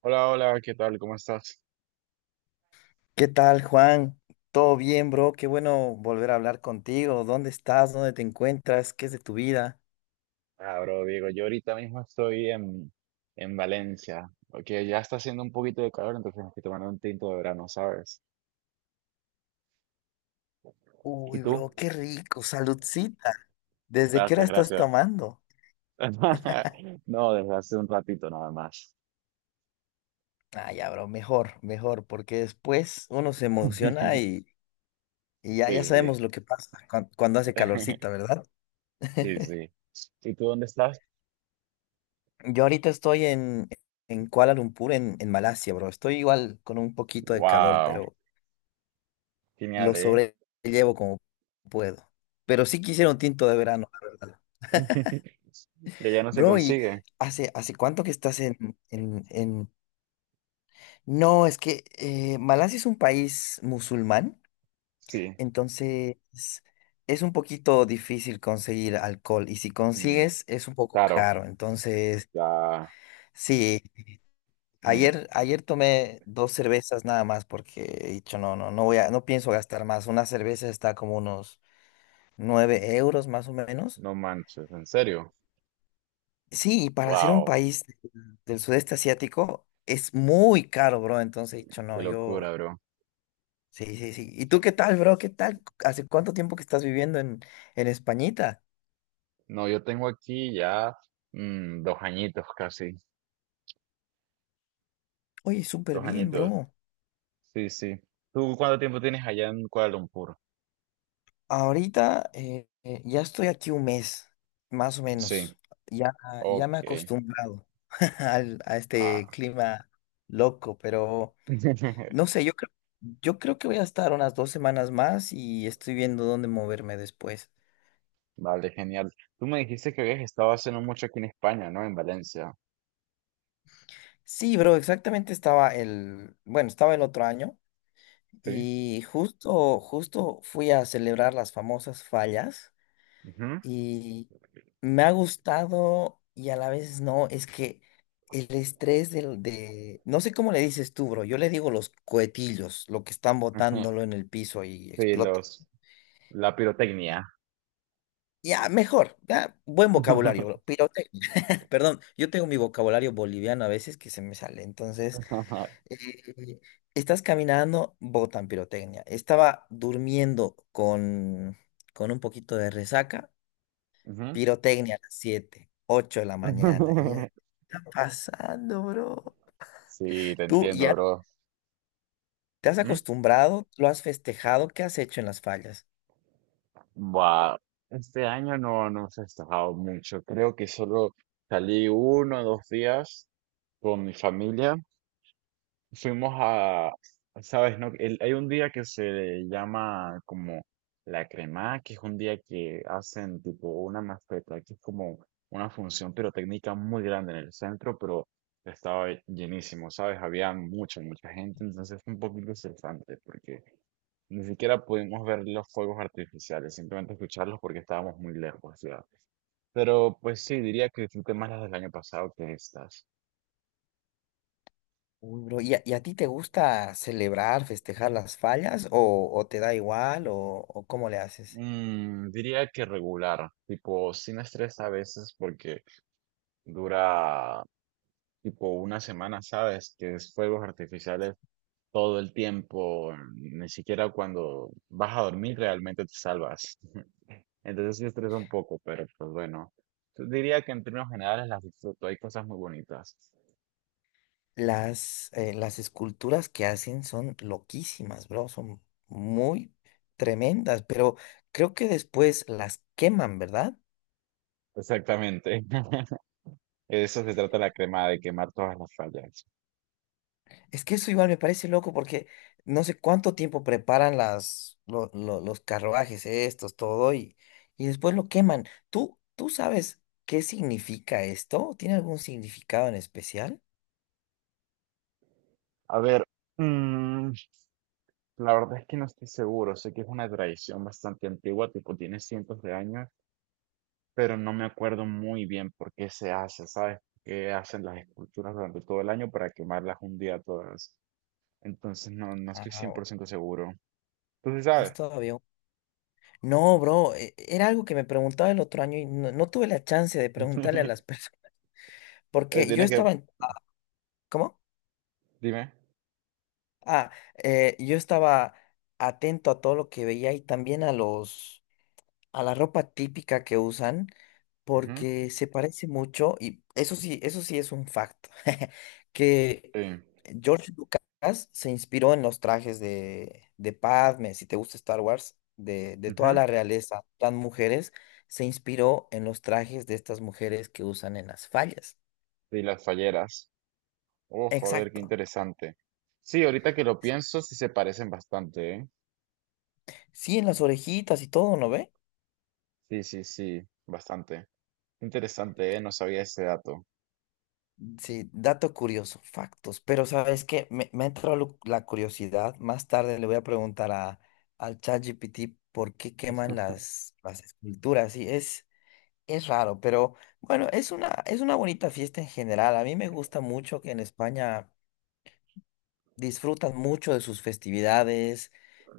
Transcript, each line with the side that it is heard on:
right: Hola, hola, ¿qué tal? ¿Cómo estás?
left: ¿Qué tal, Juan? ¿Todo bien, bro? Qué bueno volver a hablar contigo. ¿Dónde estás? ¿Dónde te encuentras? ¿Qué es de tu vida?
right: Ah, bro, Diego, yo ahorita mismo estoy en Valencia, porque ya está haciendo un poquito de calor, entonces me estoy tomando un tinto de verano, ¿sabes? ¿Y
left: Uy,
right: tú?
left: bro, qué rico. Saludcita. ¿Desde qué hora
right: Gracias,
left: estás
right: gracias.
left: tomando?
right: No, desde hace un ratito nada más.
left: Ah, ya, bro, mejor, mejor, porque después uno se emociona y ya,
right: Sí,
left: ya
right: sí.
left: sabemos lo que pasa cuando hace calorcita, ¿verdad?
right: Sí, sí. ¿Y tú dónde estás?
left: Yo ahorita estoy en Kuala Lumpur, en Malasia, bro. Estoy igual con un poquito de calor,
right: Wow,
left: pero lo
right: genial, ¿eh?
left: sobrellevo como puedo. Pero sí quisiera un tinto de verano, la verdad.
right: Que ya no se
left: Bro, ¿y
right: consigue.
left: hace cuánto que estás en... No, es que Malasia es un país musulmán,
right: Sí,
left: entonces es un poquito difícil conseguir alcohol y si
right: mm,
left: consigues es un poco
right: claro,
left: caro. Entonces,
right: ya.
left: sí,
right: Mm,
left: ayer tomé dos cervezas nada más porque he dicho, no, no, no pienso gastar más. Una cerveza está como unos 9 euros más o menos.
right: no manches, en serio.
left: Sí, y para ser un
right: Wow.
left: país del sudeste asiático es muy caro, bro. Entonces he dicho,
right: Qué
left: no, yo.
right: locura, bro.
left: Sí, sí, sí. ¿Y tú qué tal, bro? ¿Qué tal? ¿Hace cuánto tiempo que estás viviendo en Españita?
right: No, yo tengo aquí ya dos añitos casi,
left: Oye, súper
right: dos
left: bien,
right: añitos.
left: bro.
right: Sí, sí. ¿Tú cuánto tiempo tienes allá en Kuala Lumpur?
left: Ahorita ya estoy aquí un mes, más o
right: Sí,
left: menos. Ya, ya me
right: ok.
left: he acostumbrado a este
right: Ah.
left: clima loco, pero no sé, yo creo que voy a estar unas 2 semanas más y estoy viendo dónde moverme después.
right: Vale, genial. Tú me dijiste que habías estado haciendo mucho aquí en España, ¿no? En Valencia.
left: Sí, bro, exactamente bueno, estaba el otro año
right: Sí.
left: y justo fui a celebrar las famosas fallas
right: Ujú,
left: y me ha gustado y a la vez no, es que el estrés no sé cómo le dices tú, bro, yo le digo los cohetillos, lo que están
right: ujú.
left: botándolo en el piso y
right: Sí,
left: explota.
right: la pirotecnia.
left: Ya, mejor, ya, buen vocabulario, bro, pirotecnia. Perdón, yo tengo mi vocabulario boliviano a veces que se me sale, entonces... eh, estás caminando, botan pirotecnia. Estaba durmiendo con un poquito de resaca,
right: Ujú.
left: pirotecnia a las 7, 8 de la mañana. Y ya está pasando, bro.
right: Sí, te
left: Tú
right: entiendo,
left: ya
right: bro.
left: te has
right: ¿Mm?
left: acostumbrado, lo has festejado, ¿qué has hecho en las fallas?
right: Buah, este año no he festejado mucho. Creo que solo salí uno o dos días con mi familia. Fuimos a, ¿Sabes? ¿No? Hay un día que se llama como la crema, que es un día que hacen tipo una mascleta, que es como una función pirotécnica muy grande en el centro, pero estaba llenísimo, ¿sabes? Había mucha, mucha gente, entonces fue un poquito estresante porque ni siquiera pudimos ver los fuegos artificiales, simplemente escucharlos porque estábamos muy lejos, ya. Pero pues sí, diría que disfruté más las del año pasado que estas.
left: Uy, bro, ¿ y a ti te gusta celebrar, festejar las fallas o te da igual o cómo le haces?
right: Diría que regular, tipo sin estrés a veces porque dura tipo una semana, ¿sabes? Que es fuegos artificiales todo el tiempo, ni siquiera cuando vas a dormir realmente te salvas. Entonces sí estresa un poco, pero pues bueno. Diría que en términos generales las disfruto, hay cosas muy bonitas.
left: Las esculturas que hacen son loquísimas, bro, son muy tremendas, pero creo que después las queman, ¿verdad?
right: Exactamente. Eso se trata la crema, de quemar todas las fallas.
left: Es que eso igual me parece loco porque no sé cuánto tiempo preparan los carruajes estos, todo, y después lo queman. ¿Tú sabes qué significa esto? ¿Tiene algún significado en especial?
right: A ver, mm, la verdad es que no estoy seguro. Sé que es una tradición bastante antigua, tipo tiene cientos de años, pero no me acuerdo muy bien por qué se hace, ¿sabes? Que hacen las esculturas durante todo el año para quemarlas un día todas. Entonces no estoy
left: Ajá,
right: cien por
left: bueno,
right: ciento seguro. Tú sí
left: es
right: sabes.
left: todavía... No, bro, era algo que me preguntaba el otro año y no, no tuve la chance de preguntarle a las personas.
right: Eh,
left: Porque yo
right: Tienes que,
left: estaba en... ah, ¿cómo?
right: Dime.
left: Ah, yo estaba atento a todo lo que veía y también a la ropa típica que usan,
right: Ujú.
left: porque se parece mucho, y eso sí es un facto, que
right: Sí.
left: George Lucas se inspiró en los trajes de Padme, si te gusta Star Wars, de toda
right: Ujú.
left: la realeza, las mujeres, se inspiró en los trajes de estas mujeres que usan en las fallas.
right: Y las falleras. Oh, joder, qué
left: Exacto.
right: interesante. Sí, ahorita que lo pienso, sí se parecen bastante, ¿eh?
left: Sí, en las orejitas y todo, ¿no ve?
right: Sí, sí, sí, bastante. Interesante, ¿eh? No sabía ese dato.
left: Sí, dato curioso, factos. Pero sabes que me ha entrado la curiosidad. Más tarde le voy a preguntar al ChatGPT por qué queman las esculturas. Sí, es raro, pero bueno, es una bonita fiesta en general. A mí me gusta mucho que en España disfrutan mucho de sus festividades,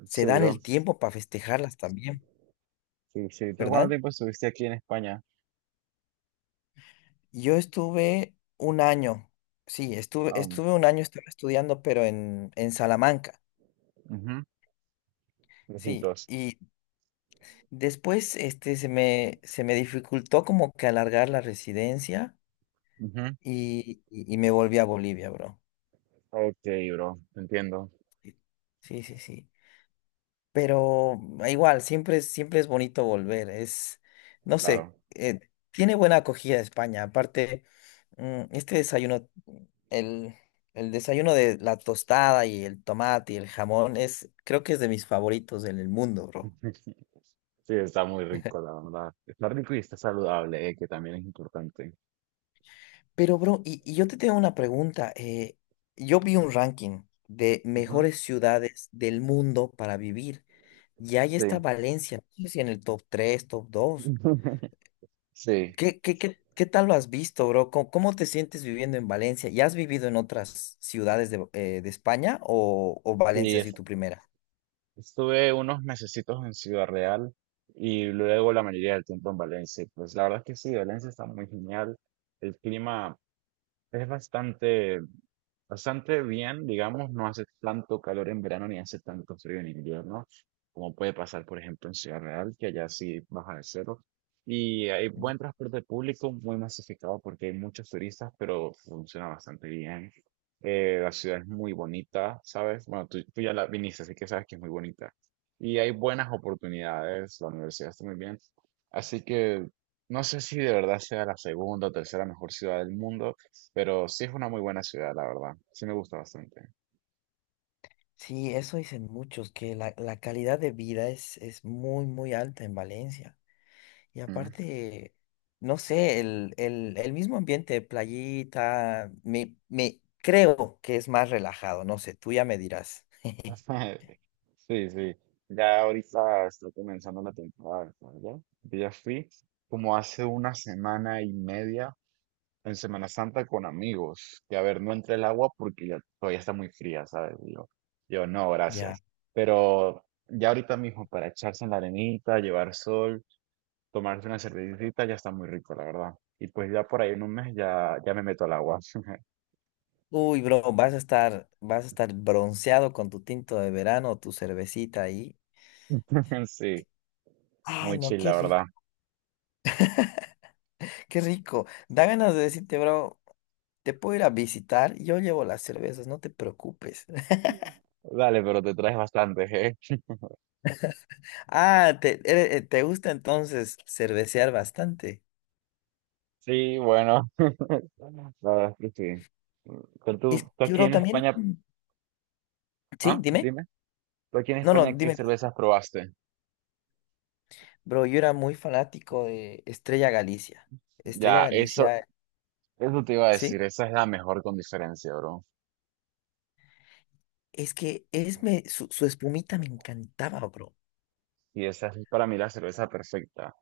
left: se
right: Sí,
left: dan el
right: bro.
left: tiempo para festejarlas también,
right: Sí, sí. ¿Tú cuánto
left: ¿verdad?
right: tiempo estuviste aquí en España?
left: Yo estuve un año, sí,
right: Ah,
left: estuve un año, estaba estudiando, pero en Salamanca.
right: ujú,
left: Sí,
right: lejitos.
left: y después, este, se me dificultó como que alargar la residencia
right: Ujú.
left: y me volví a Bolivia, bro.
right: Ok, bro. Entiendo.
left: Sí, sí, sí. Sí. Pero ah, igual, siempre, siempre es bonito volver. Es, no sé,
right: Claro.
left: tiene buena acogida España. Aparte, este desayuno, el, el desayuno de la tostada y el tomate y el jamón, creo que es de mis favoritos en el mundo, bro.
right: Sí, está muy rico, la verdad. Está rico y está saludable, que también es importante.
left: Pero, bro, y yo te tengo una pregunta. Yo vi un ranking de
right: Ujú.
left: mejores ciudades del mundo para vivir y ahí está
right: Sí.
left: Valencia, no sé si en el top 3, ¿top 2?
right: Sí.
left: ¿Qué tal lo has visto, bro? ¿Cómo te sientes viviendo en Valencia? ¿Ya has vivido en otras ciudades de España o Valencia ha
right: Sí,
left: sido tu primera?
right: estuve unos mesecitos en Ciudad Real y luego la mayoría del tiempo en Valencia. Y pues la verdad es que sí, Valencia está muy genial. El clima es bastante bien, digamos, no hace tanto calor en verano ni hace tanto frío en invierno, como puede pasar, por ejemplo, en Ciudad Real, que allá sí baja de cero. Y hay
left: Mm.
right: buen transporte público, muy masificado porque hay muchos turistas, pero funciona bastante bien. La ciudad es muy bonita, ¿sabes? Bueno, tú ya la viniste, así que sabes que es muy bonita. Y hay buenas oportunidades, la universidad está muy bien. Así que no sé si de verdad sea la segunda o tercera mejor ciudad del mundo, pero sí es una muy buena ciudad, la verdad. Sí me gusta bastante.
left: Sí, eso dicen muchos, que la calidad de vida es muy, muy alta en Valencia. Y
right: Mm.
left: aparte, no sé, el mismo ambiente de playita, me creo que es más relajado, no sé, tú ya me dirás.
right: Sí, sí. Ya ahorita está comenzando la temporada de sol, ¿ya? Yo ya fui como hace una semana y media en Semana Santa con amigos. Y a ver, no entré el agua porque ya todavía está muy fría, ¿sabes? Y yo no,
left: Ya.
right: gracias. Pero ya ahorita mismo para echarse en la arenita, llevar sol, tomarse una cervecita, ya está muy rico, la verdad. Y pues ya por ahí en un mes ya me meto al agua.
left: Uy, bro, vas a estar bronceado con tu tinto de verano, tu cervecita ahí.
right: Sí.
left: Ay,
right: Muy
left: no,
right: chill,
left: qué
right: la verdad.
left: rico, qué rico. Da ganas de decirte, bro, te puedo ir a visitar, yo llevo las cervezas, no te preocupes.
right: Dale, pero te traes bastante, ¿eh?
left: Ah, te gusta entonces cervecear bastante.
right: Sí, bueno, la verdad es que sí. Pero
left: Es
right: tú
left: que,
right: aquí
left: bro,
right: en
left: también,
right: España,
left: sí, dime.
right: dime, tú aquí en
left: No, no,
right: España, ¿qué
left: dime tú.
right: cervezas probaste?
left: Bro, yo era muy fanático de Estrella Galicia. Estrella
right: Ya,
left: Galicia,
right: eso te iba a
left: ¿sí?
right: decir, esa es la mejor con diferencia, bro.
left: Es que es me, su espumita me encantaba, bro.
right: Y esa es para mí la cerveza perfecta.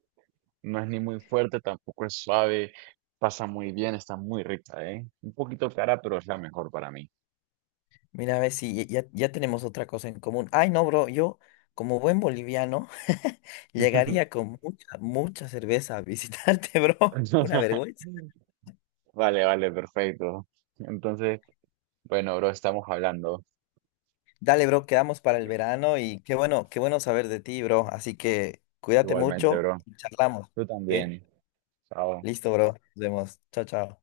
right: No es ni muy fuerte, tampoco es suave, pasa muy bien, está muy rica, ¿eh? Un poquito cara, pero es la mejor para mí.
left: Mira, a ver si ya, ya tenemos otra cosa en común. Ay, no, bro, yo como buen boliviano llegaría con mucha, mucha cerveza a visitarte, bro. Una vergüenza.
right: Vale, vale, perfecto. Entonces, bueno, bro, estamos hablando
left: Dale, bro, quedamos para el verano y qué bueno saber de ti, bro. Así que cuídate
right: igualmente,
left: mucho
right: bro.
left: y charlamos,
right: Tú
left: ¿sí?
right: también. Chao.
left: Listo, bro. Nos vemos. Chao, chao.